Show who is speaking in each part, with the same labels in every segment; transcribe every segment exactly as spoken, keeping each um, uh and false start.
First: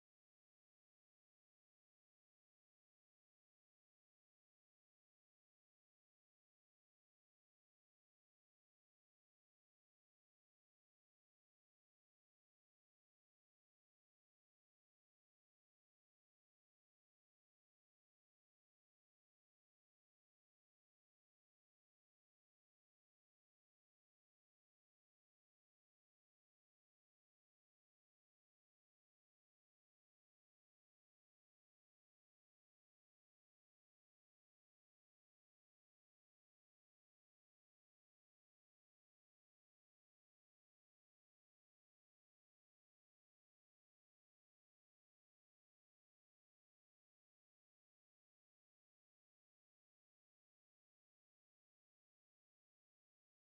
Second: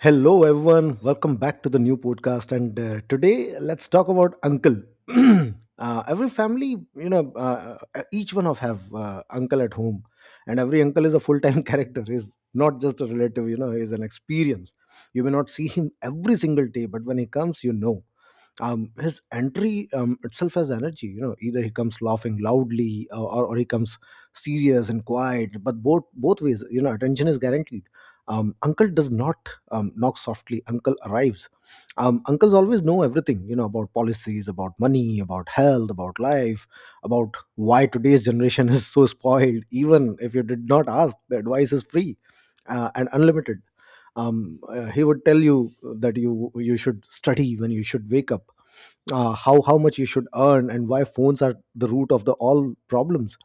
Speaker 1: Hello, everyone. Welcome back to the new podcast. And uh, today, let's talk about uncle. Uh, every family, you know, uh, uh, each one of have uh, uncle at home, and every uncle is a full time character. Is not just a relative, you know, is an experience. You may not see him every single day, but when he comes, you know um, his entry um, itself has energy. You know, either he comes laughing loudly, uh, or or he comes serious and quiet. But both both ways, you know, attention is guaranteed. Um, uncle does not um, knock softly. Uncle arrives. Um, uncles always know everything, you know, about policies, about money, about health, about life, about why today's generation is so spoiled. Even if you did not ask, the advice is free uh, and unlimited. Um, uh, he would tell you that you you should study, when you should wake up, uh, how how much you should earn, and why phones are the root of the all problems.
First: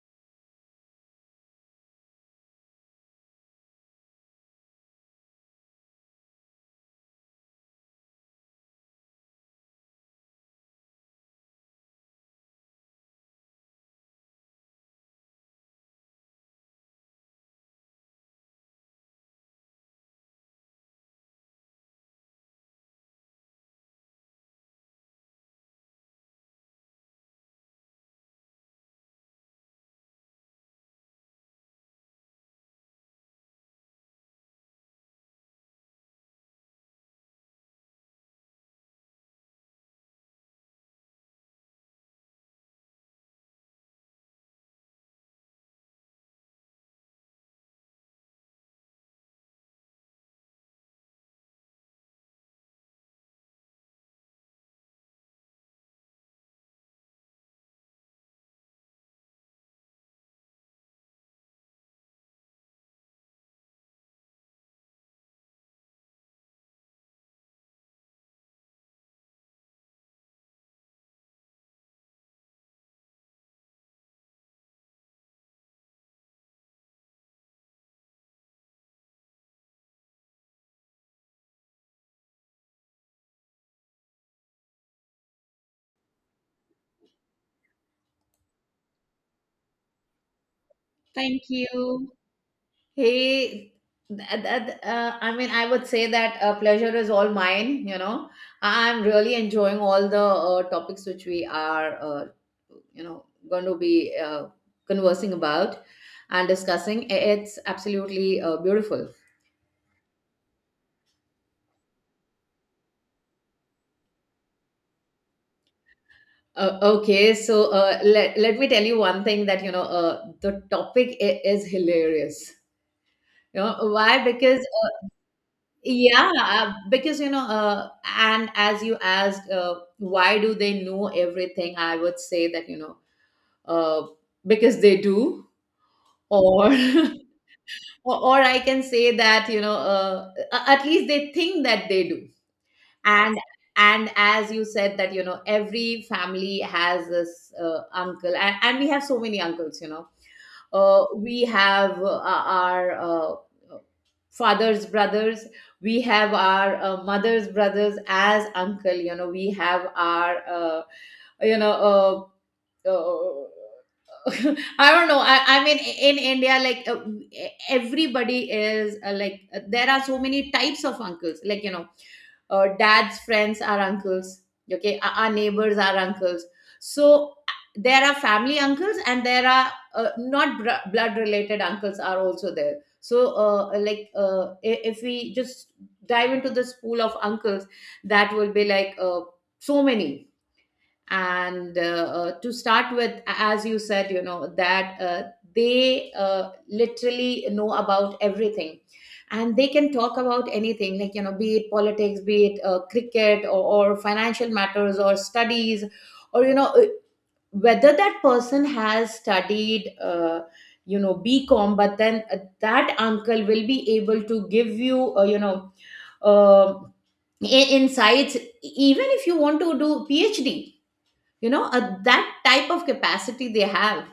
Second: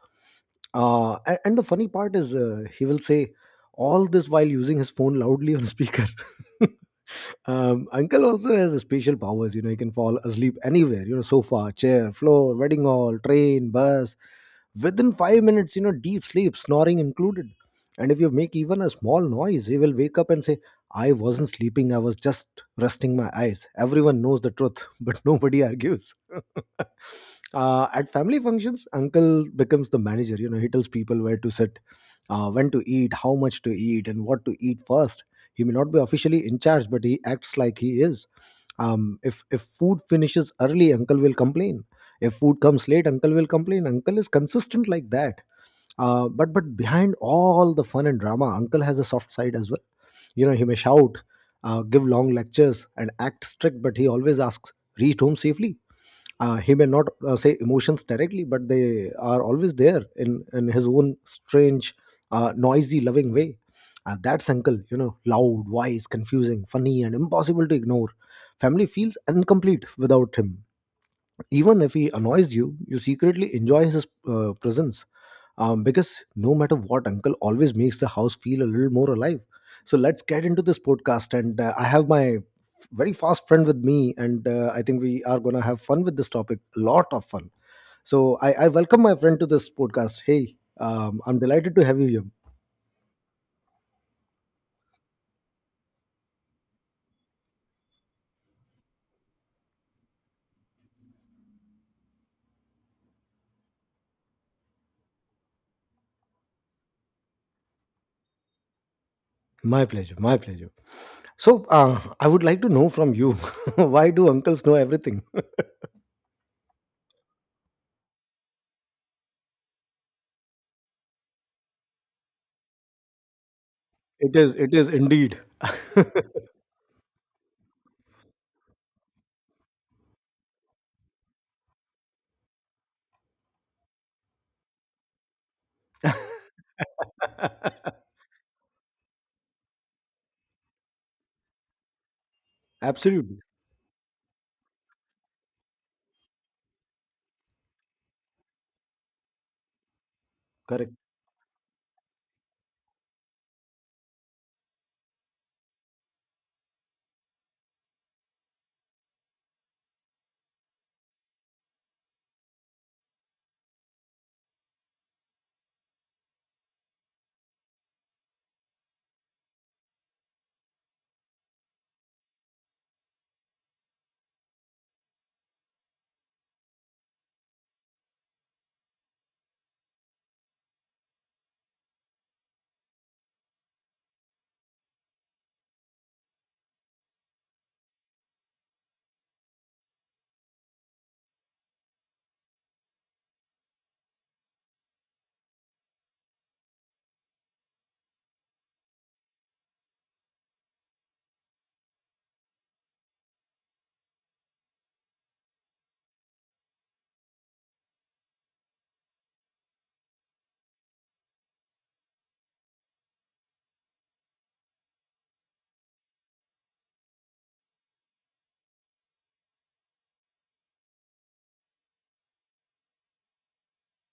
Speaker 1: Uh, and, and the funny part is, uh, he will say all this while using his phone loudly on speaker. Um, uncle also has special powers. You know, he can fall asleep anywhere. You know, sofa, chair, floor, wedding hall, train, bus. Within five minutes, you know, deep sleep, snoring included. And if you make even a small noise, he will wake up and say, "I wasn't sleeping. I was just resting my eyes." Everyone knows the truth, but nobody argues. Uh, at family functions, uncle becomes the manager. You know, he tells people where to sit, uh, when to eat, how much to eat, and what to eat first. He may not be officially in charge, but he acts like he is. Um, if if food finishes early, uncle will complain. If food comes late, uncle will complain. Uncle is consistent like that. Uh, but but behind all the fun and drama, Uncle has a soft side as well. You know, he may shout, uh, give long lectures, and act strict, but he always asks, "Reached home safely?" Uh, he may not uh, say emotions directly, but they are always there in in his own strange, uh, noisy, loving way. Uh, that's Uncle. You know, loud, wise, confusing, funny, and impossible to ignore. Family feels incomplete without him. Even if he annoys you, you secretly enjoy his uh, presence, um, because no matter what, Uncle always makes the house feel a little more alive. So let's get into this podcast. And uh, I have my f- very fast friend with me, and uh, I think we are going to have fun with this topic. A lot of fun. So I, I welcome my friend to this podcast. Hey, um, I'm
Speaker 2: Thank
Speaker 1: delighted to have you
Speaker 2: you.
Speaker 1: here.
Speaker 2: Hey, that, that, uh, I mean, I would say that uh, pleasure is all mine, you know. I'm really enjoying all the uh, topics which we are, uh, you know, going to be uh, conversing about and discussing. It's absolutely uh, beautiful.
Speaker 1: My pleasure. My pleasure. So, uh, I would like to know from you, why do uncles know everything?
Speaker 2: Uh, okay, so uh, let, let me tell you one thing that, you know, uh, the topic i- is hilarious. You know why?
Speaker 1: It is.
Speaker 2: Because
Speaker 1: It is
Speaker 2: uh,
Speaker 1: indeed.
Speaker 2: Yeah, uh, because, you know, uh, and as you asked, uh, why do they know everything? I would say that, you know, uh, because they do. Or or, or I can say that, you know, uh, a- at least they think that they do. And
Speaker 1: Absolutely
Speaker 2: and as you said that, you know, every family has this uh, uncle, and, and we have so many uncles. You know,
Speaker 1: correct.
Speaker 2: uh, we have uh, our. Uh, father's brothers, we have our uh, mother's brothers as uncle. You know we have our uh, you know uh, uh, i don't know. I, I mean, in india like, uh, everybody is, uh, like, uh, there are so many types of uncles, like, you know uh, dad's friends are uncles. Okay, our our neighbors are uncles. So there are family uncles, and there are uh, not br- blood related uncles are also there. So uh, like, uh, i- if we just dive into this pool of uncles, that will be like, uh, so many. And uh, uh, to start with, as you said, you know that uh, they uh, literally know about everything, and they can talk about anything, like, you know be it politics, be it uh, cricket, or, or financial matters, or studies, or, you know uh, whether that person has studied, uh, you know bcom, but then uh, that uncle will be able to give you, uh, you know uh, i- insights, e-, even if you want to do phd. You know uh, that type of capacity they have.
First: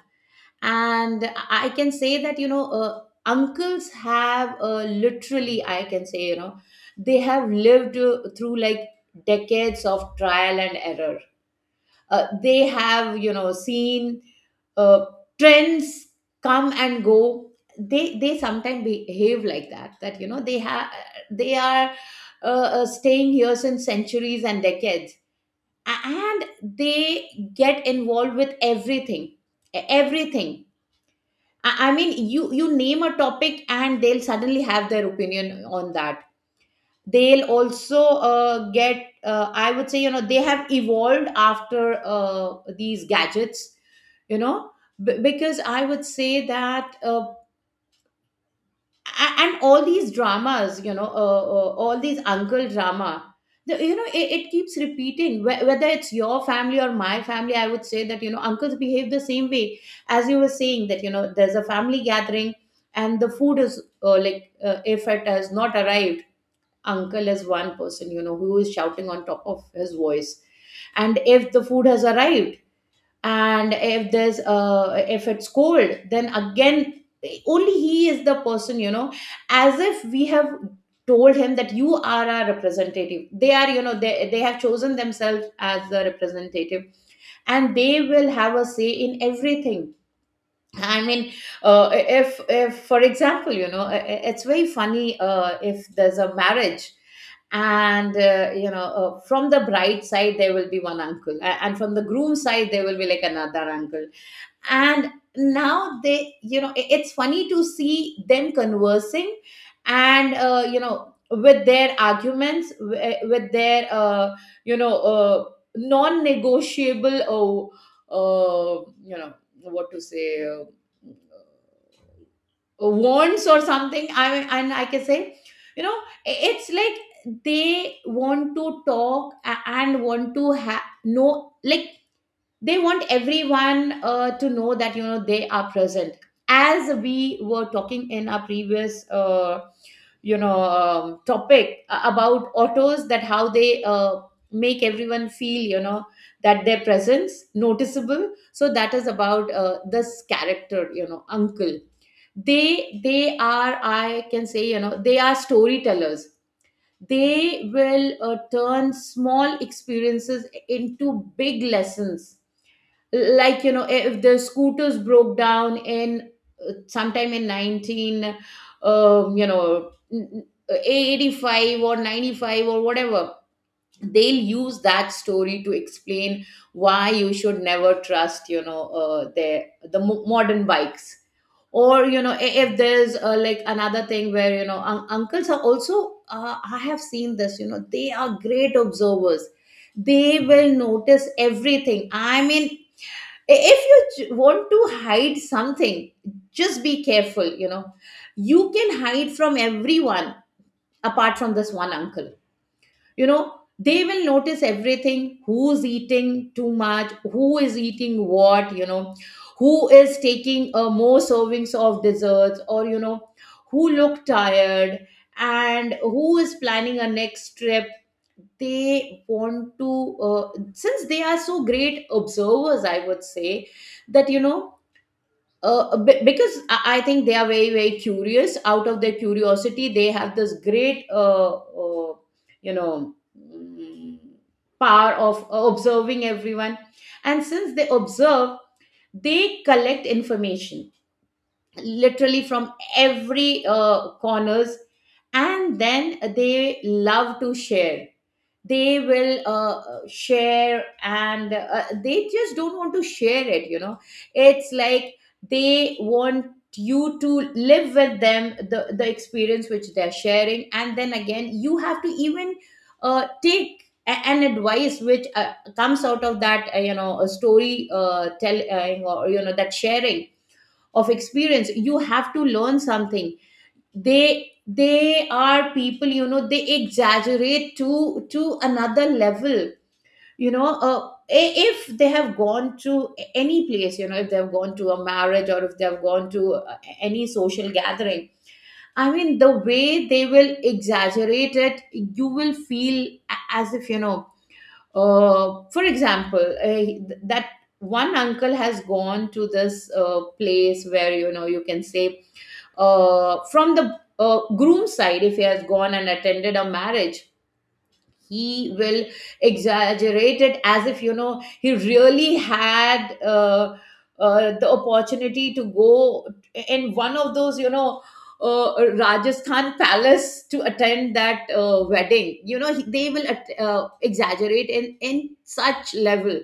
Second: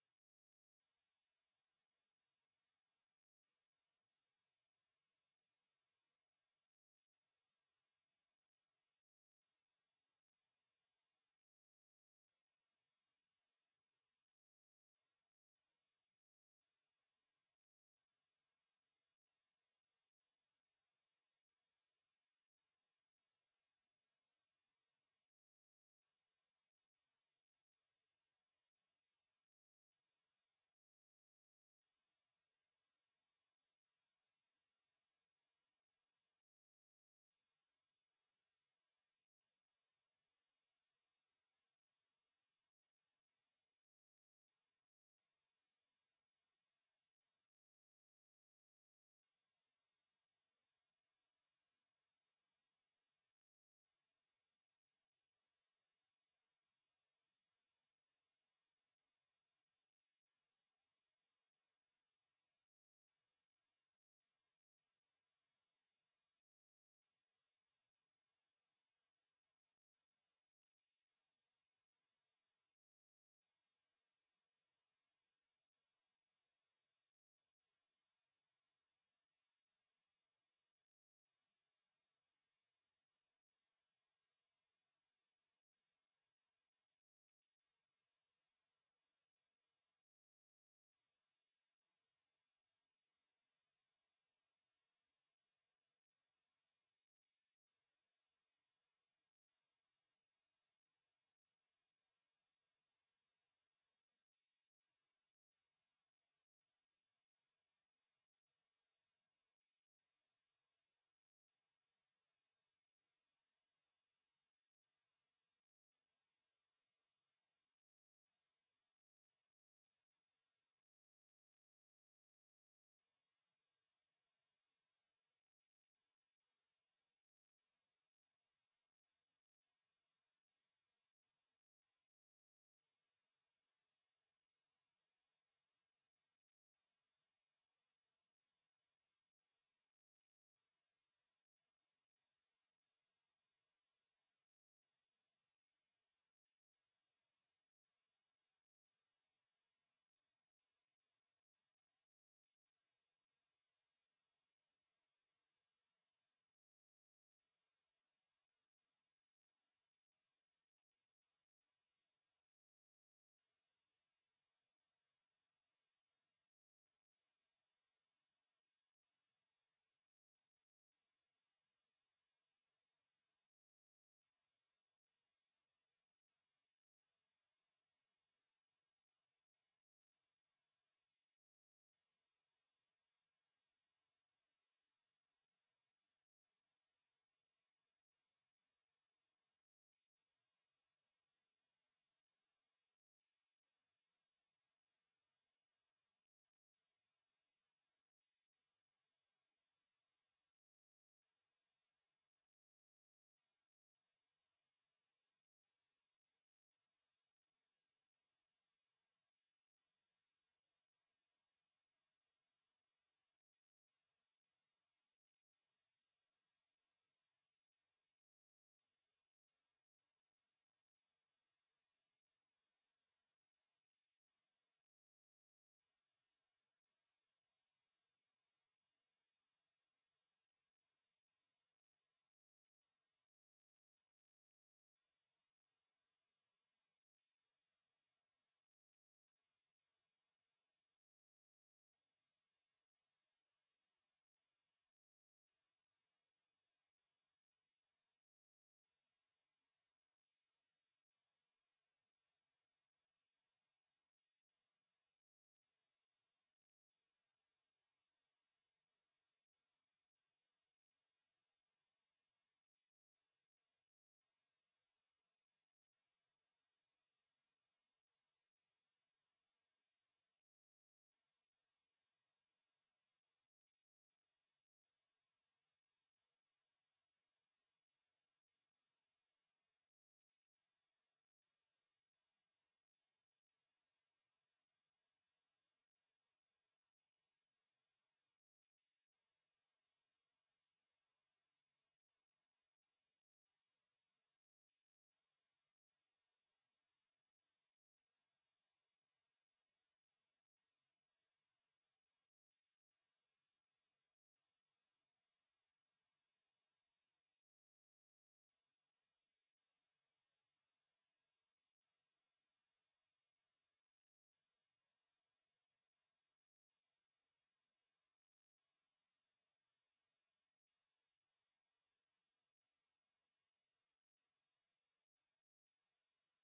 Speaker 2: And I can say that, you know uh, uncles have, uh, literally I can say, you know they have lived, uh, through, like, decades of trial and error. Uh, they have, you know seen uh, trends come and go. They they sometimes behave like that, that, you know they have, they are uh, uh, staying here since centuries and decades, and they get involved with everything. E- everything. I I mean, you you name a topic and they'll suddenly have their opinion on that. They'll also uh, get, uh, I would say, you know they have evolved after uh, these gadgets you know B- because I would say that, uh, A- and all these dramas, you know uh, uh, all these uncle drama, the, you know it, it keeps repeating. Wh- whether it's your family or my family, I would say that, you know uncles behave the same way. As you were saying, that you know there's a family gathering, and the food is, uh, like, uh, if it has not arrived, uncle is one person, you know who is shouting on top of his voice. And if the food has arrived, and if there's uh if it's cold, then again, only he is the person you know As if we have told him that you are our representative. They are you know they, they have chosen themselves as the representative, and they will have a say in everything. I mean, uh, if if for example, you know i- i- it's very funny, uh, if there's a marriage, and, uh, you know uh, from the bride side there will be one uncle, a- and from the groom side there will be, like, another uncle. And now, they, you know i- it's funny to see them conversing. And, uh, you know with their arguments, wi- with their, uh, you know uh, non-negotiable, or, uh, you know what to say, uh, wants, or something. I mean, and I can say, you know i- it's like they want to talk, a- and want to have no, like, they want everyone uh, to know that, you know they are present. As we were talking in our previous, uh, you know um, topic, a- about autos, that how they uh, make everyone feel, you know that their presence noticeable. So that is about, uh, this character, you know, uncle. They they are, I can say, you know they are storytellers. They will uh, turn small experiences into big lessons, like, you know if the scooters broke down in, uh, sometime in nineteen, um, you know eighty-five, or ninety-five, or whatever. They'll use that story to explain why you should never trust, you know uh, their the mo- modern bikes. Or, you know i- if there's, uh, like, another thing, where, you know un- uncles are also, uh, I have seen this, you know they are great observers. They will notice everything. I mean, if you j- want to hide something, just be careful. You know you can hide from everyone apart from this one uncle you know they will notice everything, who's eating too much, who is eating what, you know who is taking uh, more servings of desserts, or, you know who look tired, and who is planning a next trip. They want to uh, since they are so great observers, I would say that, you know uh, uh, be- because I I think they are very, very curious. Out of their curiosity, they have this great, uh, uh, you know, mm, power of uh, observing everyone. And since they observe, they collect information literally from every uh, corners, and then they love to share. They will uh, share, and uh, they just don't want to share it you know It's like they want you to live with them the the experience which they're sharing, and then again you have to even uh, take a- an advice which uh, comes out of that, uh, you know a story uh, telling, or, you know that sharing of experience. You have to learn something. They they are people, you know they exaggerate to to another level you know uh, i- if they have gone to a- any place, you know if they have gone to a marriage, or if they have gone to uh, any social gathering, I mean the way they will exaggerate it, you will feel a- as if, you know uh, for example, uh, th- that one uncle has gone to this uh, place where, you know you can say, uh, from the uh, groom's side, if he has gone and attended a marriage, he will exaggerate it as if, you know he really had, uh, uh, the opportunity to go in one of those, you know uh, Rajasthan palace, to attend that uh, wedding. You know he, they will at- uh, exaggerate in in such level.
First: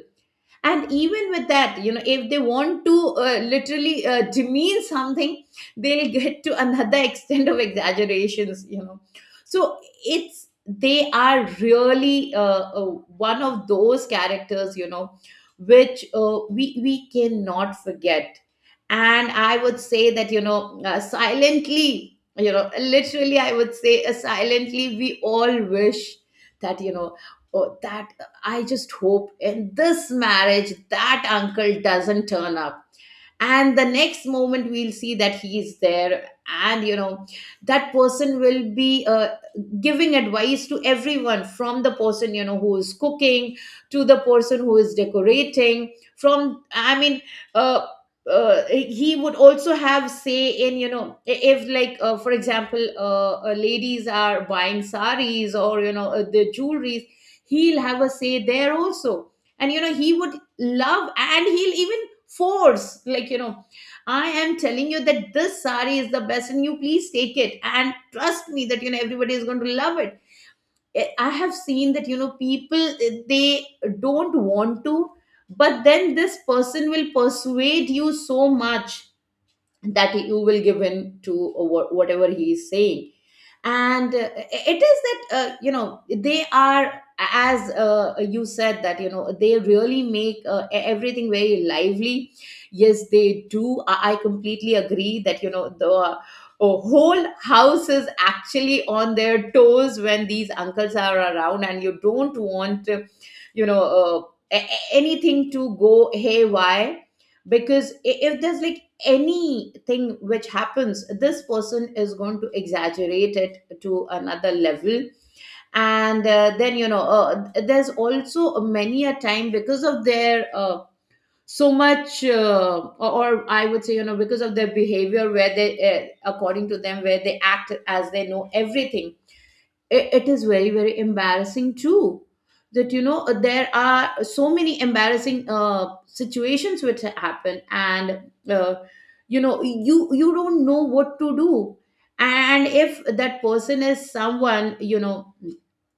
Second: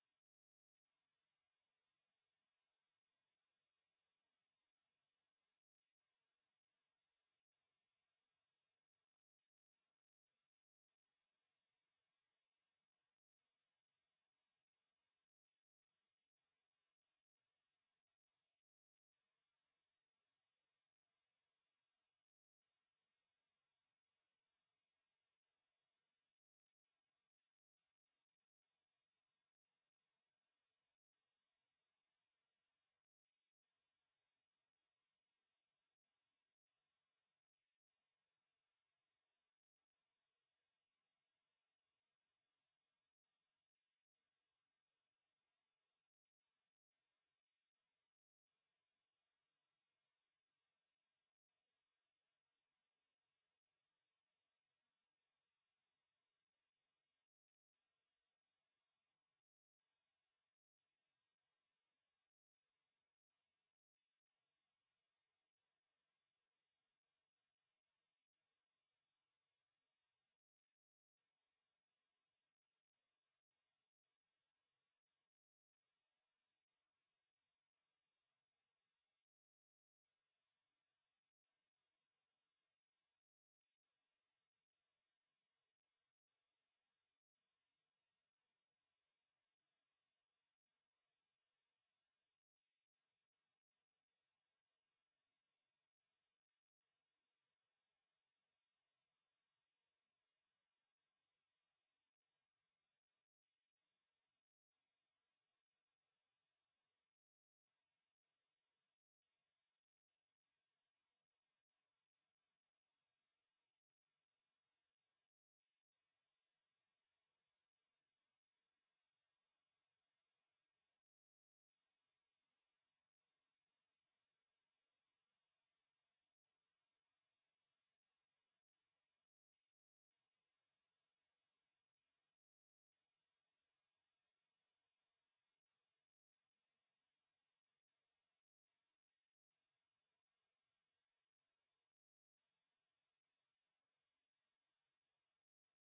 Speaker 2: And even with that, you know if they want to uh, literally uh, demean something, they'll get to another extent of exaggerations, you know. So it's, they are really, uh, uh, one of those characters, you know which uh, we we cannot forget. And I would say that, you know uh, silently, you know literally, I would say, uh, silently, we all wish that, you know oh, that I just hope in this marriage that uncle doesn't turn up, and the next moment we'll see that he is there. And, you know that person will be, uh, giving advice to everyone, from the person, you know who is cooking, to the person who is decorating, from, I mean, uh, uh, he would also have say in, you know i- if, like, uh, for example, uh, uh, ladies are buying saris, or, you know uh, the jewelries. He'll have a say there also. And, you know he would love, and he'll even force, like, you know I am telling you that this sari is the best, and you please take it, and trust me that, you know everybody is going to love it. Eh, I have seen that, you know people, eh, they don't want to, but then this person will persuade you so much that you will give in to wha- whatever he is saying. And uh, it is that, uh, you know they are, as uh, you said that, you know they really make, uh, e- everything very lively. Yes, they do. I, I completely agree that, you know the uh, whole house is actually on their toes when these uncles are around, and you don't want, uh, you know uh, a- a- anything to go haywire, because i- if there's, like, anything which happens, this person is going to exaggerate it to another level. And uh, then, you know uh, there's also many a time because of their, uh, so much, uh, or or I would say, you know because of their behavior, where they uh, according to them, where they act as they know everything, it, it is very, very embarrassing, too, that, you know there Are so many embarrassing uh, situations which happen. And uh, you know, you you don't know what to do. And if that person is someone you know,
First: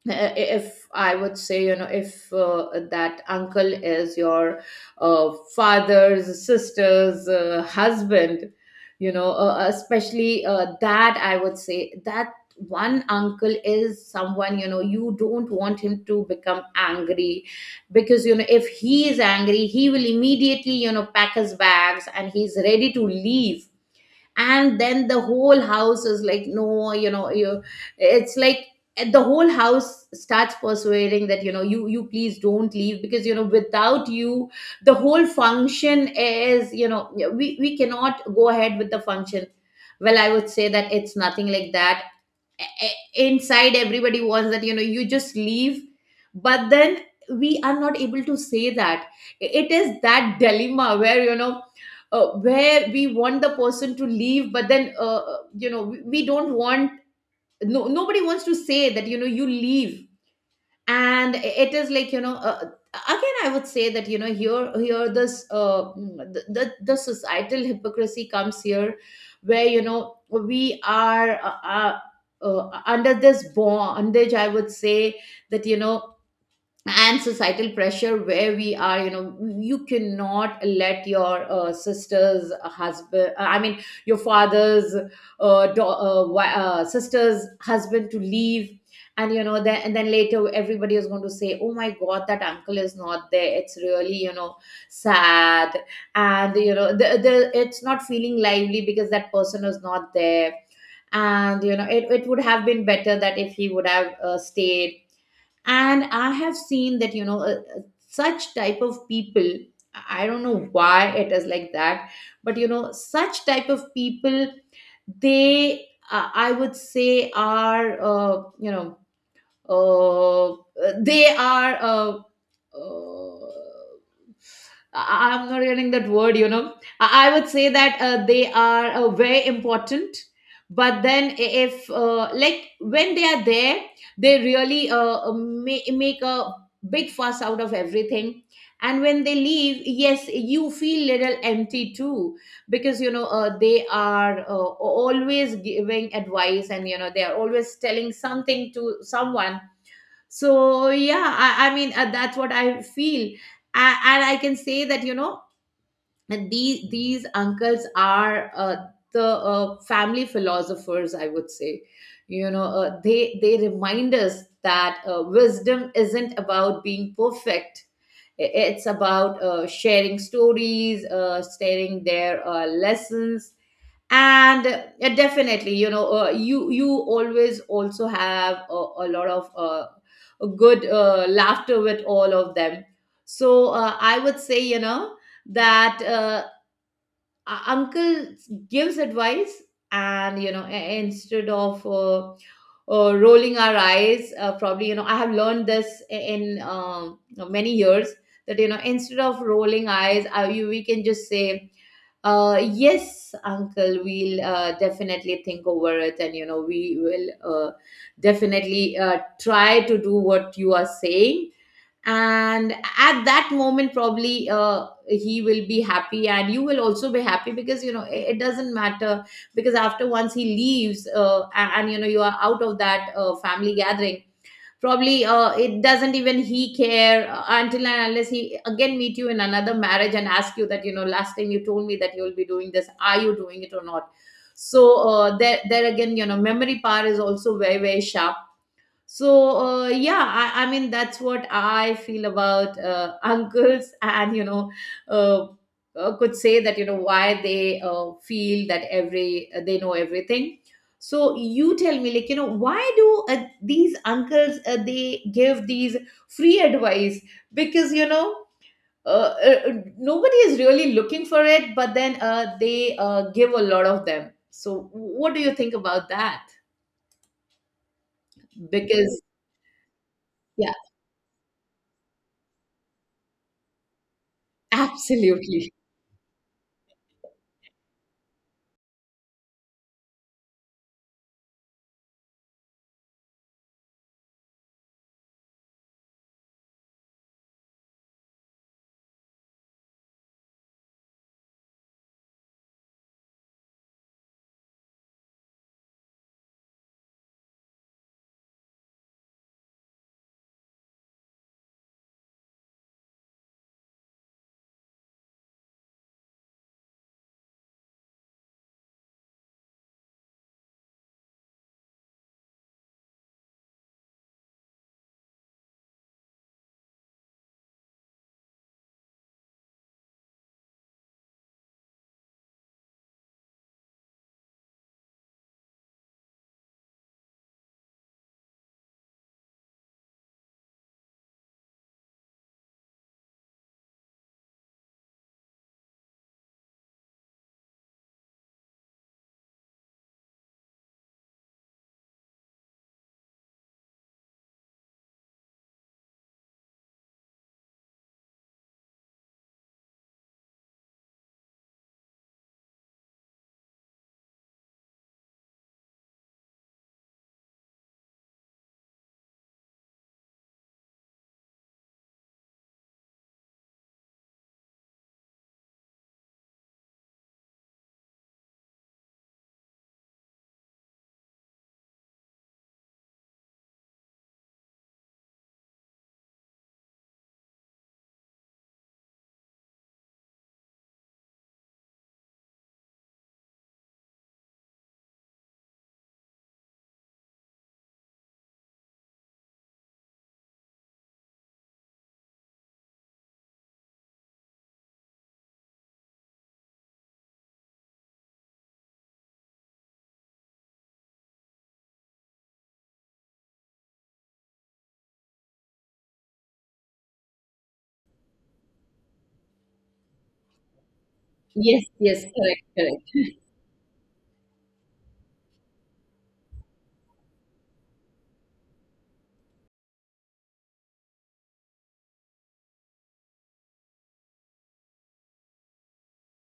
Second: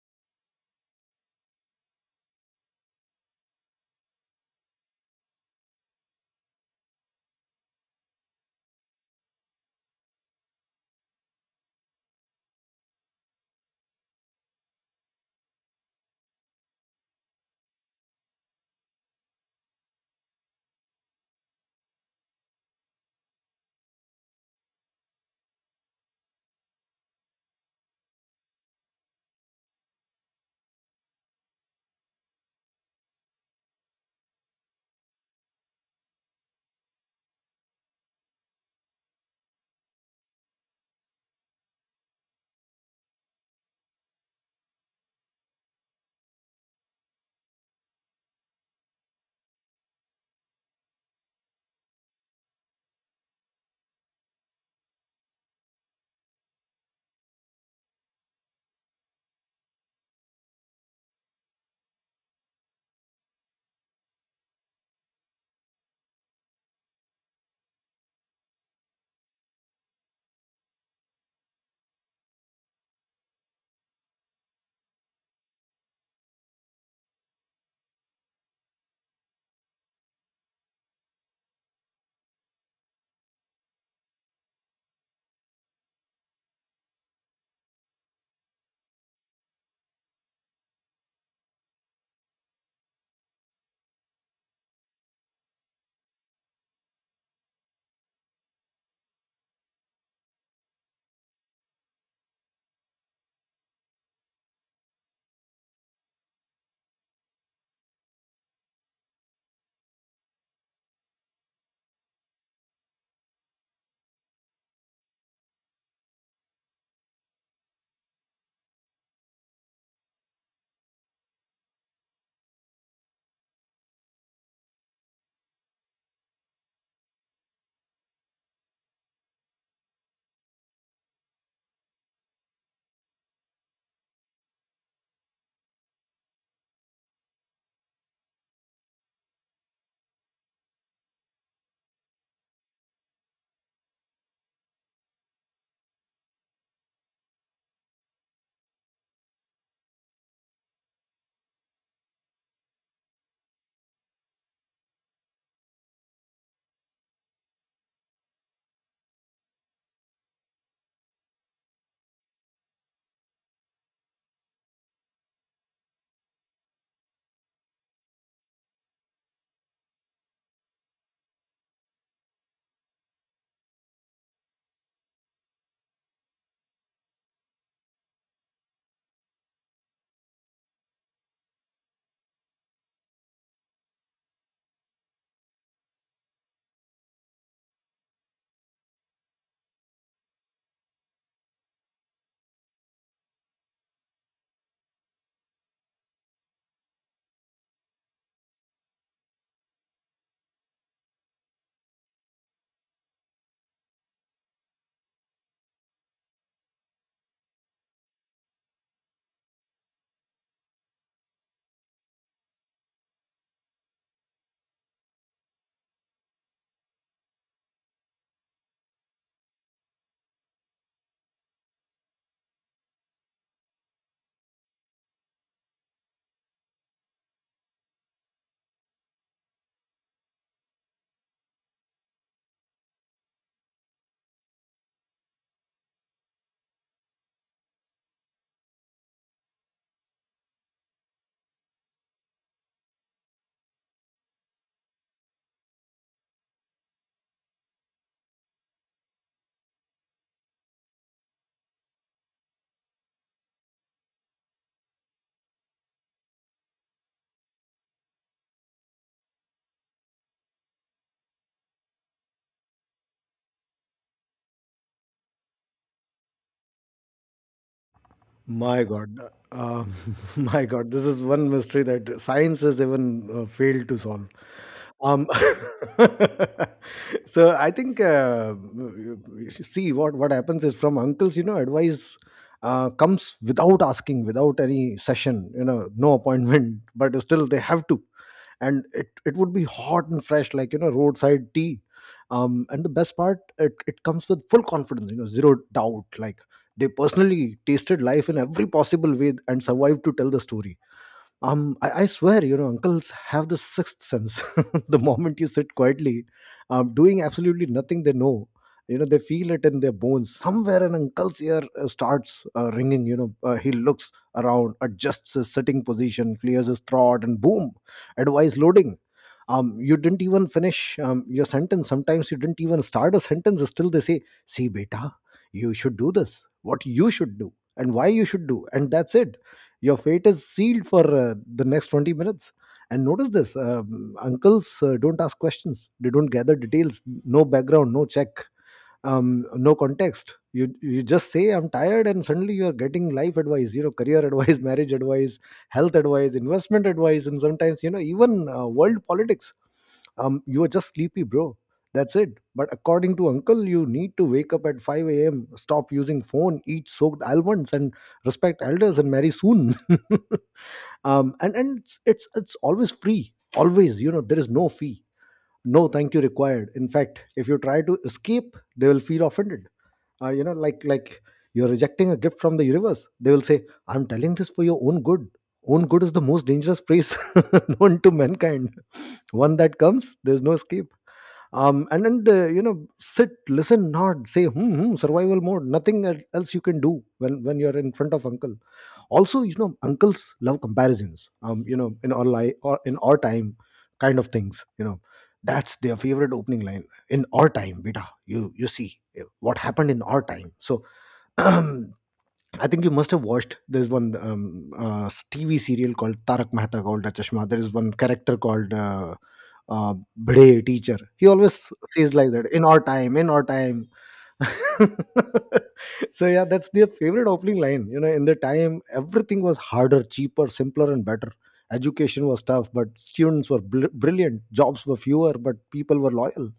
Speaker 2: uh, if I would say, you know, if uh, that uncle is your uh, father's sister's uh, husband, you know, uh, especially uh, that I would say that one uncle is someone, you know, you don't want him to become angry, because you know, if he is angry, he will immediately, you know, pack his bags and he's ready to leave. And then the whole house is like, no, you know, you, it's like the whole house starts persuading that, you know, you you please don't leave, because you know, without you the whole function is, you know, we we cannot go ahead with the function. Well, I would say that it's nothing like that. E- inside, everybody wants that, you know, you just leave. But then we are not able to say that. It is that dilemma where, you know, uh, where we want the person to leave, but then uh, uh, you know, we, we don't want. No, Nobody wants to say that, you know, you leave. And it is like, you know, uh, again I would say that, you know, here here this uh, mm, the, the the societal hypocrisy comes here, where you know, we are uh, uh, uh, under this bondage, I would say. That you know, and societal pressure where we are, you know, you cannot let your uh, sister's uh, husband, uh, I mean your father's uh, do- uh, wi- uh, sister's husband to leave. And you know, then and then later everybody is going to say, oh my god, that uncle is not there, it's really, you know, sad. And you know, the, the it's not feeling lively because that person is not there. And you know, it, it would have been better that if he would have uh, stayed. And I have seen that, you know, uh, uh, such type of people. I don't know why it is like that, but you know, such type of people, they uh, I would say are, uh, you know, uh, they are, uh, uh, I- I'm not getting that word, you know. i, I would say that uh, they are uh, very important. But then i- if uh, like when they are there, they really uh, ma- make a big fuss out of everything. And when they leave, yes, you feel little empty too, because you know uh, they are uh, always giving advice, and you know they are always telling something to someone. So yeah, i, I mean uh, that's what I feel. A- and I can say that, you know, these these uncles are uh, the uh, family philosophers, I would say. You know, uh, they they remind us that uh, wisdom isn't about being perfect. I- it's about uh, sharing stories, uh, sharing their uh, lessons. And uh, definitely, you know, uh, you you always also have a, a lot of uh, a good uh, laughter with all of them. So uh, I would say, you know, that uh, u- uncle gives advice. And you know, i- instead of uh, uh, rolling our eyes, uh, probably you know, I have learned this in um, many years, that you know, instead of rolling eyes, uh, you, we can just say, uh, yes, Uncle, we'll uh, definitely think over it, and you know, we will uh, definitely uh, try to do what you are saying. And at that moment, probably uh, he will be happy, and you will also be happy because you know it, it doesn't matter. Because after once he leaves, uh, a- and, you know, you are out of that uh, family gathering, probably uh, it doesn't even he care uh, until and unless he again meet you in another marriage and ask you that, you know, last time you told me that you will be doing this, are you doing it or not? So uh, there there again, you know, memory power is also very very sharp. So uh, yeah, I, I mean that's what I feel about uh, uncles. And you know, uh, uh, could say that, you know, why they uh, feel that every uh, they know everything. So you tell me, like, you know, why do uh, these uncles uh, they give these free advice? Because you know, uh, uh, nobody is really looking for it, but then uh, they uh, give a lot of them. So what do you think about that?
Speaker 1: My God,
Speaker 2: Because
Speaker 1: uh, my
Speaker 2: yeah,
Speaker 1: God, this is one mystery that science has even uh, failed to solve. Um,
Speaker 2: absolutely.
Speaker 1: so I think, uh, you should see what what happens is, from uncles, you know, advice uh, comes without asking, without any session, you know, no appointment, but still they have to. And it, it would be hot and fresh, like you know, roadside tea. Um, and the best part, it, it comes with full confidence, you know, zero doubt, like they personally tasted life in every possible way and survived to tell the story. Um, I, I swear, you know, uncles have the sixth sense. The moment you sit quietly, um, doing absolutely nothing, they know. You know, they feel it in their bones. Somewhere an uncle's ear uh, starts uh, ringing. You know, uh, he looks around, adjusts his sitting position, clears his throat, and boom, advice loading. Um, you didn't even finish um, your sentence, sometimes you didn't even start a sentence, still they say, "See, beta, you should do this, what you should do and why you should do," and that's it. Your fate is sealed for uh, the next twenty minutes. And notice this, um, uncles uh, don't ask questions, they don't gather details, no background, no check, um no context. you you just say, "I'm tired," and suddenly you are getting life advice, you know, career advice, marriage advice, health advice, investment advice, and sometimes, you know, even uh, world politics. Um you are just sleepy, bro, that's it. But according to uncle, you need to wake up at five a.m., stop using phone, eat soaked almonds, and respect elders, and marry soon. um and and it's, it's it's always free, always, you know, there is no fee, no thank you required. In fact, if you try to escape, they will feel offended. Uh, you know, like like you're rejecting a gift from the universe. They will say, "I'm telling this for your own good." Own good is the most dangerous phrase known to mankind. One that comes, there's no escape. Um and and uh, You know, sit, listen, nod, say hmm, hmm, survival mode, nothing el- else you can do when when you're in front of uncle. Also, you know, uncles love comparisons. Um you know, "in our life" or "in our time" kind of things, you know, that's their favorite opening line. "In our time, beta, you you see eh, what happened in our time." So I think you must have watched, there's one um, uh, TV serial called Tarak Mehta called Chashma. There is one character called uh, uh, Bhide teacher, he always
Speaker 2: Yes,
Speaker 1: says
Speaker 2: yes,
Speaker 1: like that,
Speaker 2: correct,
Speaker 1: "in our time, in
Speaker 2: correct.
Speaker 1: our time." So yeah, that's their favorite opening line. You know, in the time, everything was harder, cheaper, simpler, and better. Education was tough, but students were bl- brilliant. Jobs were fewer, but people were loyal.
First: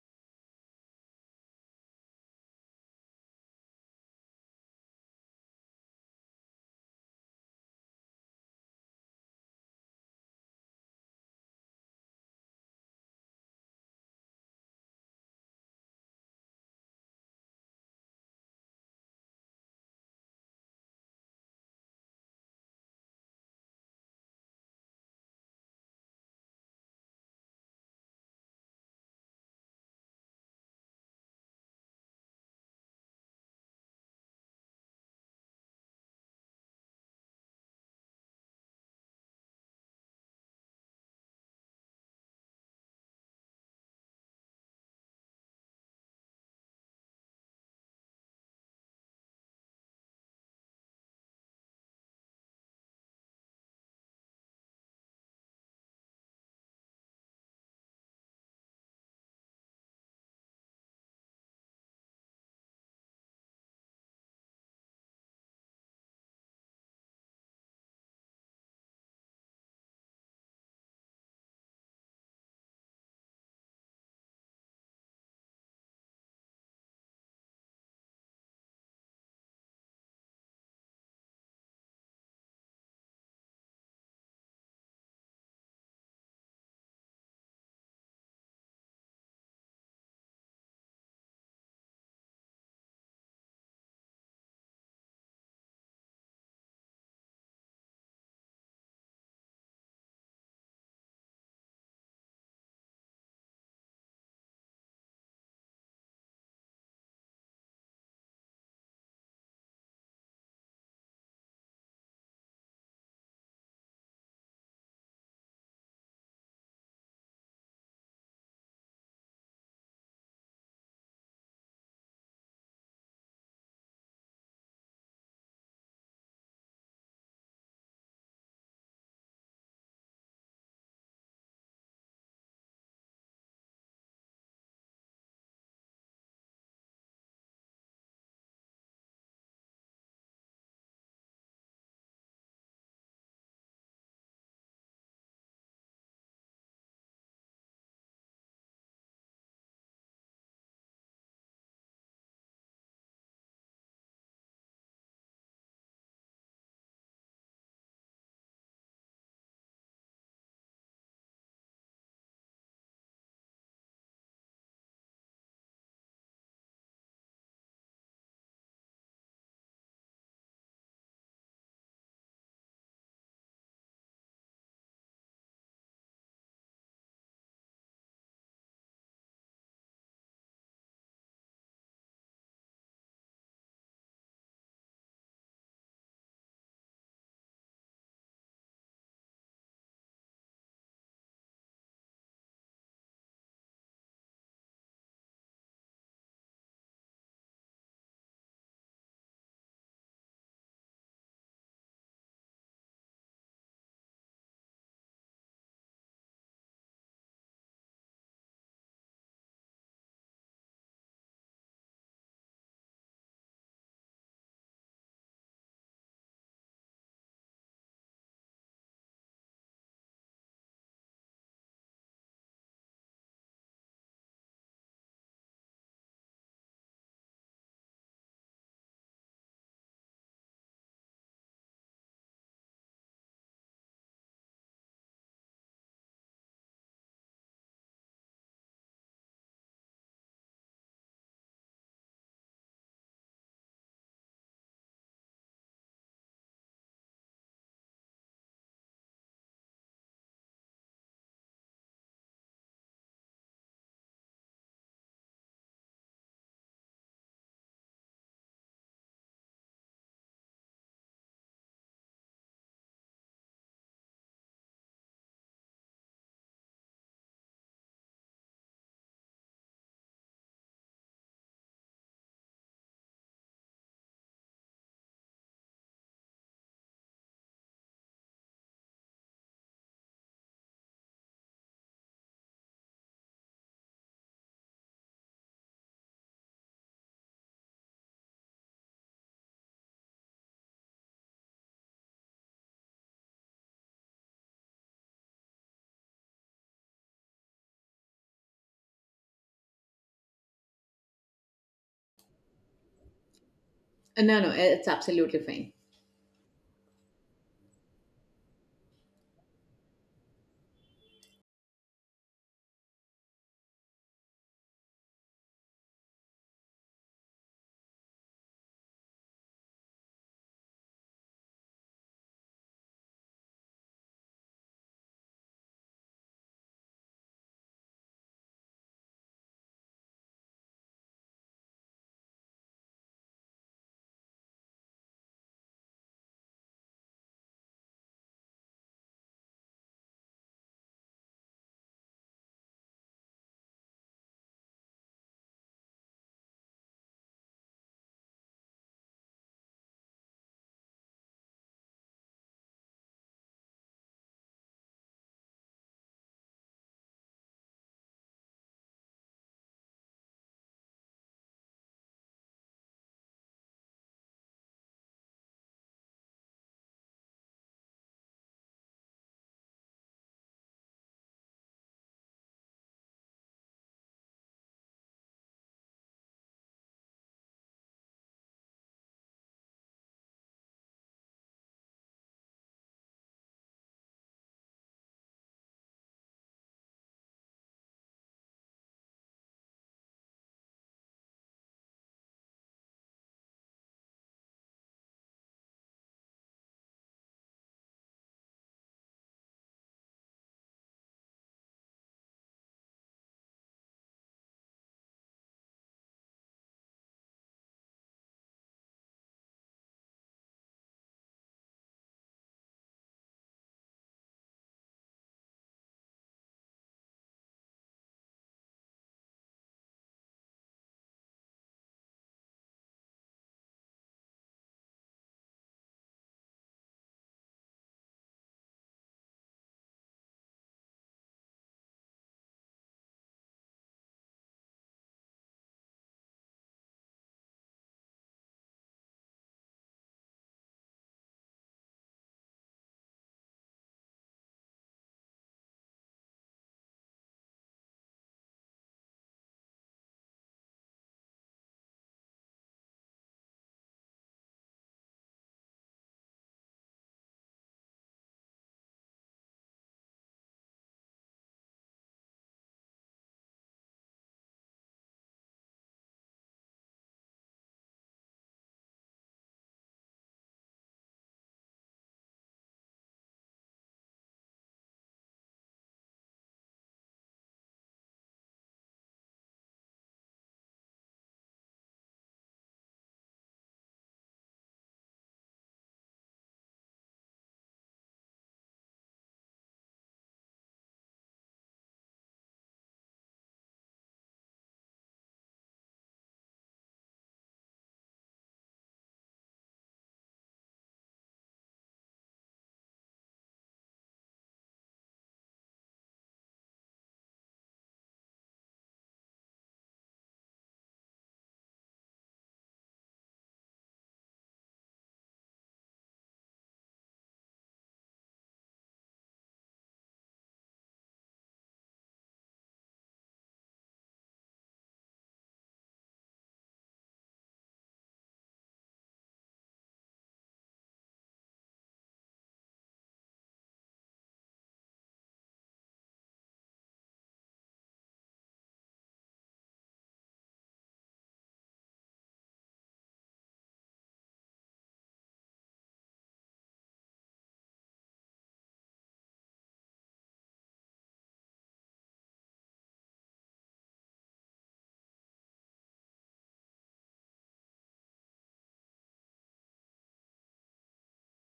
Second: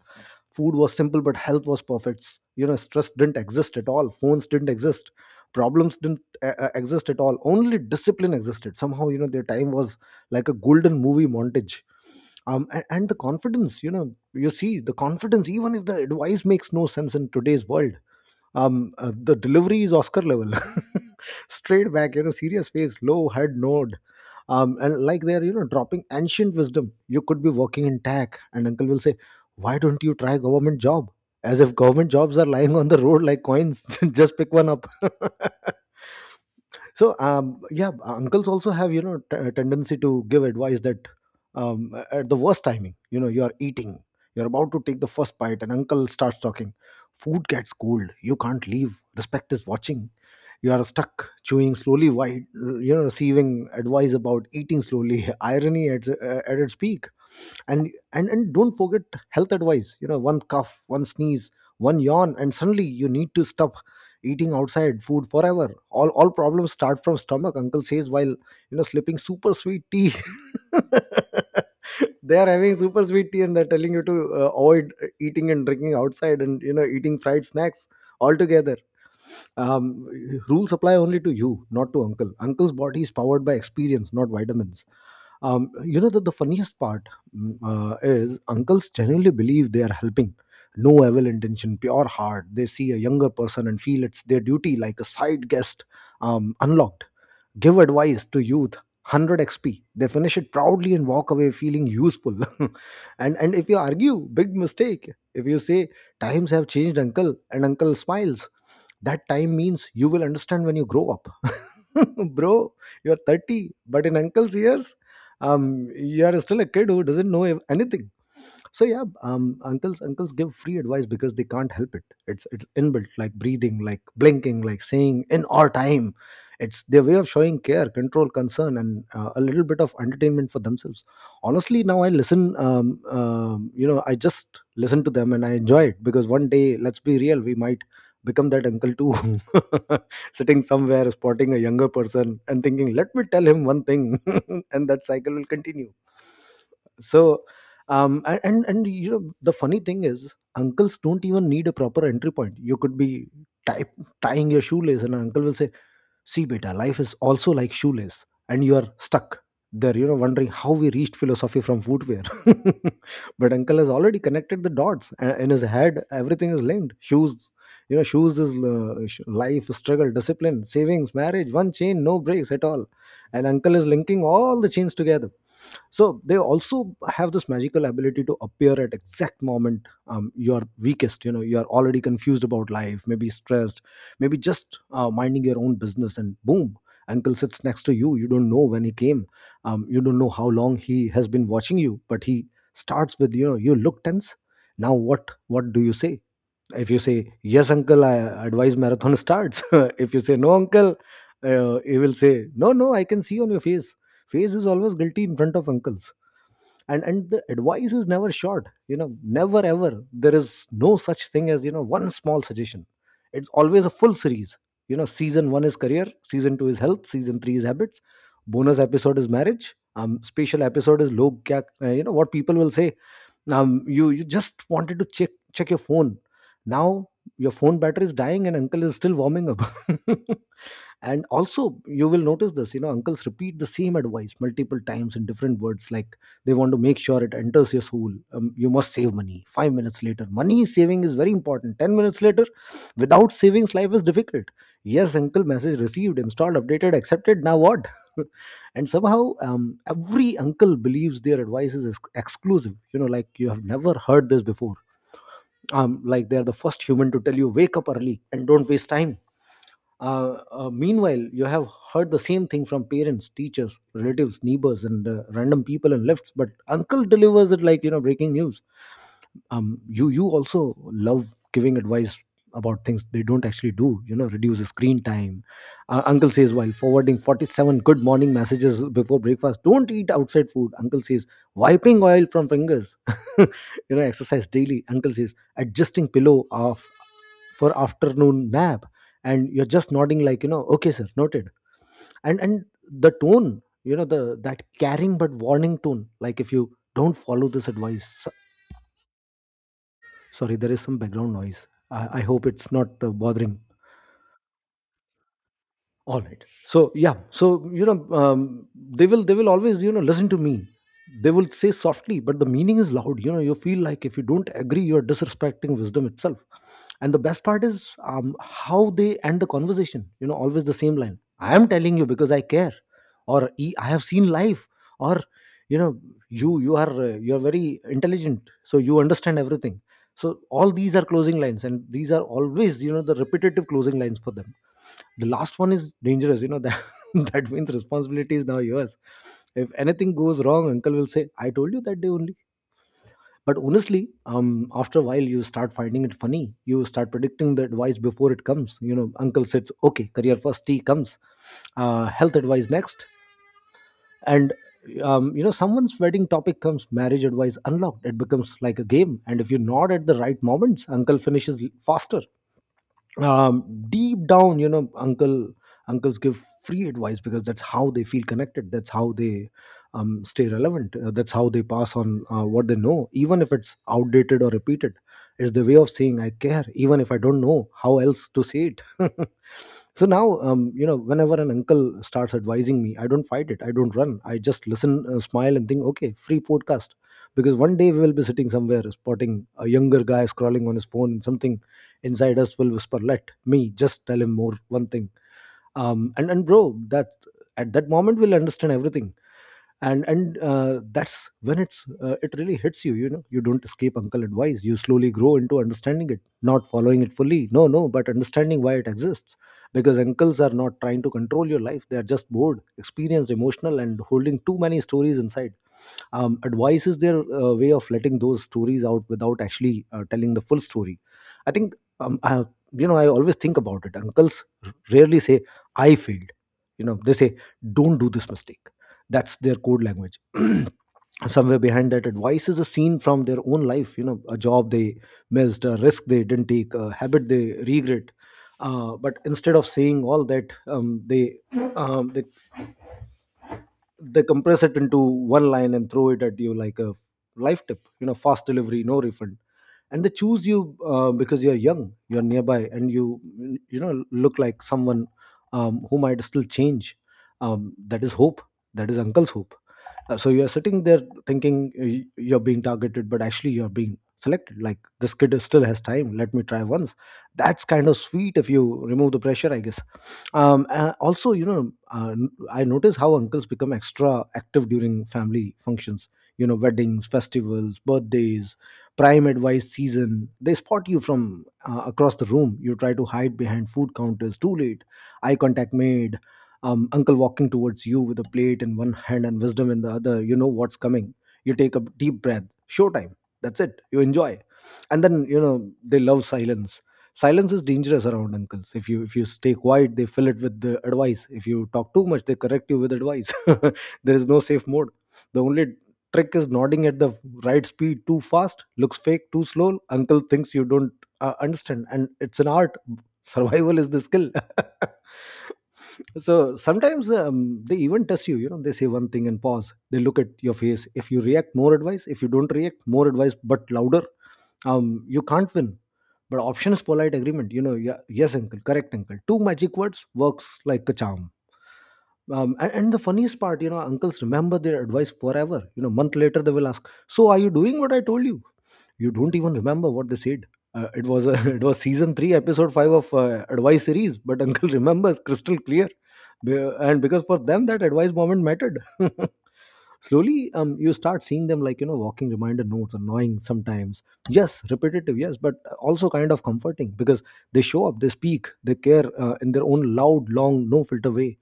Speaker 1: Food was simple, but health was perfect. You know, stress didn't exist at all. Phones didn't exist. Problems didn't uh, uh, exist at all. Only discipline existed. Somehow, you know, their time was like a golden movie montage. Um, and, and the confidence, you know, you see the confidence, even if the advice makes no sense in today's world. Um uh, the delivery is Oscar level. Straight back, you know, serious face, low head nod, um and like they're, you know, dropping ancient wisdom. You could be working in tech and uncle will say, "Why don't you try government job?" As if government jobs are lying on the road like coins. Just pick one up. So, um, yeah, uncles also have, you know, t- a tendency to give advice that, um, at the worst timing. You know, you are eating, you're about to take the first bite, and uncle starts talking. Food gets cold, you can't leave, respect is watching. You are stuck chewing slowly while, you know, receiving advice about eating slowly. Irony at, uh, at its peak. And and and don't forget health advice. You know, one cough, one sneeze, one yawn, and suddenly you need to stop eating outside food forever. All all problems start from stomach, uncle says, while, you know, slipping super sweet tea. They are having super sweet tea and they're telling you to uh, avoid uh, eating and drinking outside and, you know, eating fried snacks altogether. um, Rules apply only to you, not to uncle. Uncle's body is powered by experience, not vitamins. Um, you know, that the funniest part mm, uh, is uncles genuinely believe they are helping. No evil intention, pure heart. They see a younger person and feel it's their duty, like a side guest um, unlocked, give advice to youth, one hundred xp, they finish it proudly and walk away feeling useful. and and if you argue, big mistake. If you say, "Times have changed, uncle," and uncle smiles, "That time means you will understand when you grow up." Bro, you're thirty, but in uncle's years, um you are still a kid who doesn't know ev- anything. So yeah, um uncles uncles give free advice because they can't help it. It's it's inbuilt, like breathing, like blinking, like saying, "in our time." It's their way of showing care, control, concern, and uh, a little bit of entertainment for themselves. Honestly, now I listen. Um, um, you know, I just listen to them and I enjoy it because one day, let's be real, we might become that uncle too, sitting somewhere spotting a younger person and thinking, "Let me tell him one thing," and that cycle will continue. So um a- and and you know the funny thing is, uncles don't even need a proper entry point. You could be type, tying your shoelace and an uncle will say, "See, beta, life is also like shoelace, and you are stuck there," you know, wondering how we reached philosophy from footwear. But uncle has already connected the dots, and in his head, everything is linked. Shoes, you know, shoes is uh, sh- life, struggle, discipline, savings, marriage, one chain, no breaks at all. And uncle is linking all the chains together. So they also have this magical ability to appear at exact moment um, you're weakest. You know you're already confused about life, maybe stressed, maybe just uh, minding your own business, and boom, uncle sits next to you. You don't know when he came. Um, you don't know how long he has been watching you, but he starts with, you know "You look tense." Now what what do you say? If you say yes uncle, I advise marathon starts. If you say no uncle, uh, he will say, "No, no, I can see on your face." Face is always guilty in front of uncles. And and the advice is never short, you know never ever. There is no such thing as you know one small suggestion. It's always a full series. You know season one is career, season two is health, season three is habits, bonus episode is marriage, um special episode is log kya, uh, you know, what people will say. um, you you just wanted to check check your phone. Now your phone battery is dying, and uncle is still warming up. And also you will notice this, you know uncles repeat the same advice multiple times in different words, like they want to make sure it enters your soul. Um, you must save money. five minutes later, money saving is very important. ten minutes later, without savings life is difficult. Yes uncle, message received, installed, updated, accepted. Now what? And somehow, um, every uncle believes their advice is ex- exclusive, you know, like you have never heard this before. Um, like they are the first human to tell you, "Wake up early and don't waste time." Uh, uh, meanwhile, you have heard the same thing from parents, teachers, relatives, neighbors, and uh, random people in lifts. But uncle delivers it like, you know breaking news. Um, you you also love giving advice about things they don't actually do. You know, reduce the screen time. Uh, uncle says while forwarding forty-seven good morning messages before breakfast. Don't eat outside food. Uncle says, wiping oil from fingers. you know, Exercise daily. Uncle says, adjusting pillow off for afternoon nap. And you're just nodding like, you know okay sir, noted. And and the tone, you know the that caring but warning tone, like if you don't follow this advice so— sorry, there is some background noise. i, I hope it's not uh, bothering.
Speaker 2: Uh, No, no, it's absolutely fine.
Speaker 1: All right. So yeah so you know um, they will they will always, you know listen to me. They will say softly, but the meaning is loud. You know you feel like if you don't agree, you're disrespecting wisdom itself. And the best part is, um, how they end the conversation. You know always the same line: "I am telling you because I care," or, "E- I have seen life," or, you know you you are uh, you are very intelligent, so you understand everything." So all these are closing lines, and these are always, you know the repetitive closing lines for them. The last one is dangerous, you know that. That means responsibility is now yours. If anything goes wrong, uncle will say, "I told you that day only." But honestly, um after a while you start finding it funny. You start predicting the advice before it comes. You know uncle says okay, career first, tea comes, uh, health advice next. And um, you know someone's wedding topic comes, marriage advice unlocked. It becomes like a game, and if you nod at the right moments, uncle finishes faster. um, Deep down, you know, uncle uncles give free advice because that's how they feel connected. That's how they um, stay relevant. Uh, that's how they pass on uh, what they know, even if it's outdated or repeated. It's the way of saying I care, even if I don't know how else to say it. So now, um, you know, whenever an uncle starts advising me, I don't fight it. I don't run. I just listen, uh, smile, and think, okay, free podcast. Because one day we will be sitting somewhere, spotting a younger guy scrolling on his phone, and something inside us will whisper, "Let me just tell him more one thing." um and and bro, that at that moment we'll understand everything. And and uh, that's when it's uh, it really hits you. You know you don't escape uncle advice. You slowly grow into understanding it, not following it fully, no no, but understanding why it exists. Because uncles are not trying to control your life. They are just bored, experienced, emotional, and holding too many stories inside. Um, advice is their uh, way of letting those stories out without actually uh, telling the full story, I think. Um, I, you know i always think about it. Uncles r- rarely say, "I failed." You know they say, "Don't do this mistake." That's their code language. Somewhere behind that advice is a scene from their own life, you know a job they missed, a risk they didn't take, a habit they regret. Uh, but instead of saying all that, um, they um, they they compress it into one line and throw it at you like a life tip, you know fast delivery, no refund. And they choose you, uh, because you're young, you're nearby, and you you know look like someone um, who might still change. Um, that is hope. That is uncle's hope. Uh, so you're sitting there thinking uh, y- you're being targeted, but actually you're being selected, like, "This kid is- still has time, let me try once." That's kind of sweet if you remove the pressure, I guess. Um, uh, also, you know uh, n- I notice how uncles become extra active during family functions, you know weddings, festivals, birthdays — prime advice season. They spot you from uh, across the room. You try to hide behind food counters. Too late, eye contact made. Um, uncle walking towards you with a plate in one hand and wisdom in the other. You know what's coming. You take a deep breath. Showtime. That's it, you enjoy. And then, you know they love silence. Silence is dangerous around uncles. If you if you stay quiet, they fill it with the advice. If you talk too much, they correct you with advice. There is no safe mode. The only trick is nodding at the right speed. Too fast looks fake, too slow uncle thinks you don't uh, understand. And it's an art, survival is the skill. So sometimes um, they even test you, you know they say one thing and pause. They look at your face. If you react, more advice. If you don't react, more advice, but louder. Um you can't win. But option is polite agreement, you know yeah, yes uncle, correct uncle — two magic words, works like a charm. um, and, and the funniest part, you know uncles remember their advice forever. You know month later, they will ask, "So, are you doing what I told you?" You don't even remember what they said. Uh, it was a, it was season three episode five of uh, advice series, but uncle remembers crystal clear. Be- and Because for them that advice moment mattered. Slowly, um, you start seeing them like, you know walking reminder notes. Annoying sometimes, yes. Repetitive, yes. But uh, also kind of comforting, because they show up, they speak, they care, uh, in their own loud, long, no filter way.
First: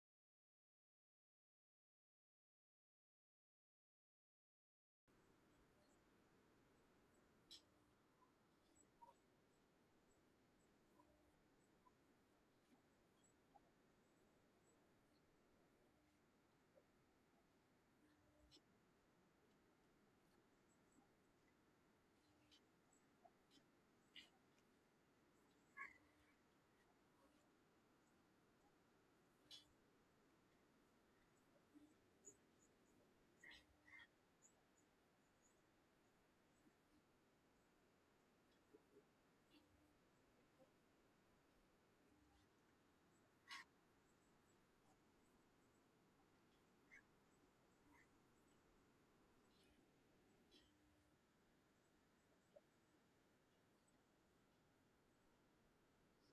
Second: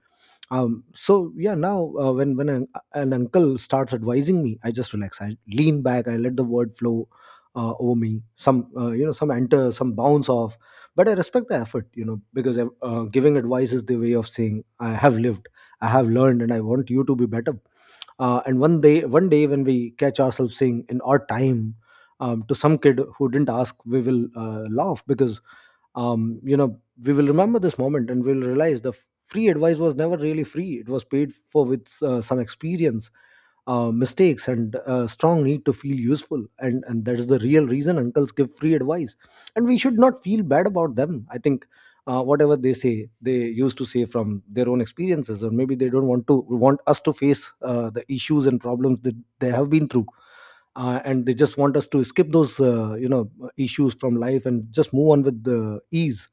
Speaker 1: um, So yeah, now uh, when when an, uh, an uncle starts advising me, I just relax, I lean back, I let the word flow uh, over me. Some uh, you know some enter, some bounce off. But I respect the effort, you know because uh, giving advice is the way of saying, "I have lived, I have learned, and I want you to be better." Uh, and one day, one day when we catch ourselves saying, "in our time," um, to some kid who didn't ask, we will uh, laugh because um, you know we will remember this moment. And we'll realize the f- free advice was never really free. It was paid for with uh, some experience, uh, mistakes, and uh, strong need to feel useful. And and that is the real reason uncles give free advice. And we should not feel bad about them, I think. Uh, whatever they say, they used to say from their own experiences. Or maybe they don't want to want us to face uh, the issues and problems that they have been through. Uh, and they just want us to skip those uh, you know issues from life and just move on with the ease.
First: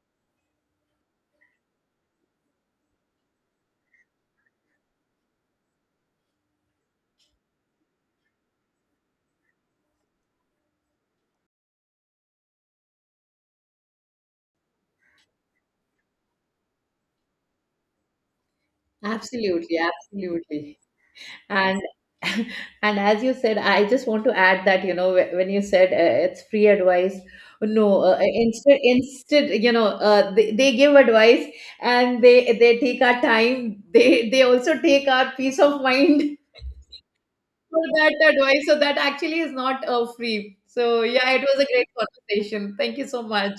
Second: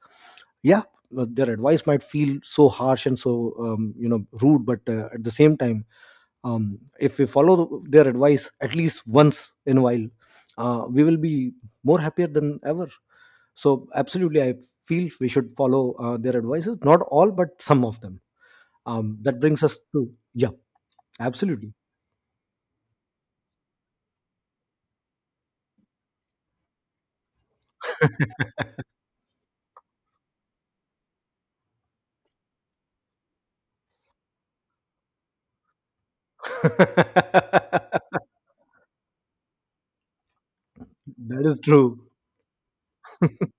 Speaker 1: Yeah. But their advice might feel so harsh and so um, you know rude, but uh, at the same time, um, if we follow their advice at least once in a while, uh, we will be more happier than ever. So absolutely, I feel we should follow uh, their advices, not all but some of them. Um, that brings
Speaker 2: Absolutely,
Speaker 1: us to, yeah,
Speaker 2: absolutely.
Speaker 1: absolutely.
Speaker 2: And and as you said, I just want to add that, you know, wh- when you said uh, it's free advice, no, uh, instead, instead, you know, uh, they, they give advice, and they they take our time. They they also take our peace of mind for
Speaker 1: That
Speaker 2: that advice. So that actually is not uh, free. So yeah, it
Speaker 1: is
Speaker 2: was a great
Speaker 1: true.
Speaker 2: conversation. Thank you so much.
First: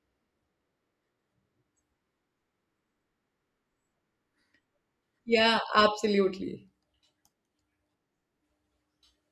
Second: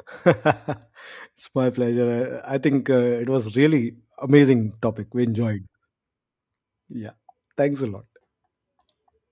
Speaker 1: It's my pleasure. I, I think uh, it was really amazing topic. We
Speaker 2: Yeah,
Speaker 1: enjoyed.
Speaker 2: absolutely.
Speaker 1: Yeah. Thanks a lot.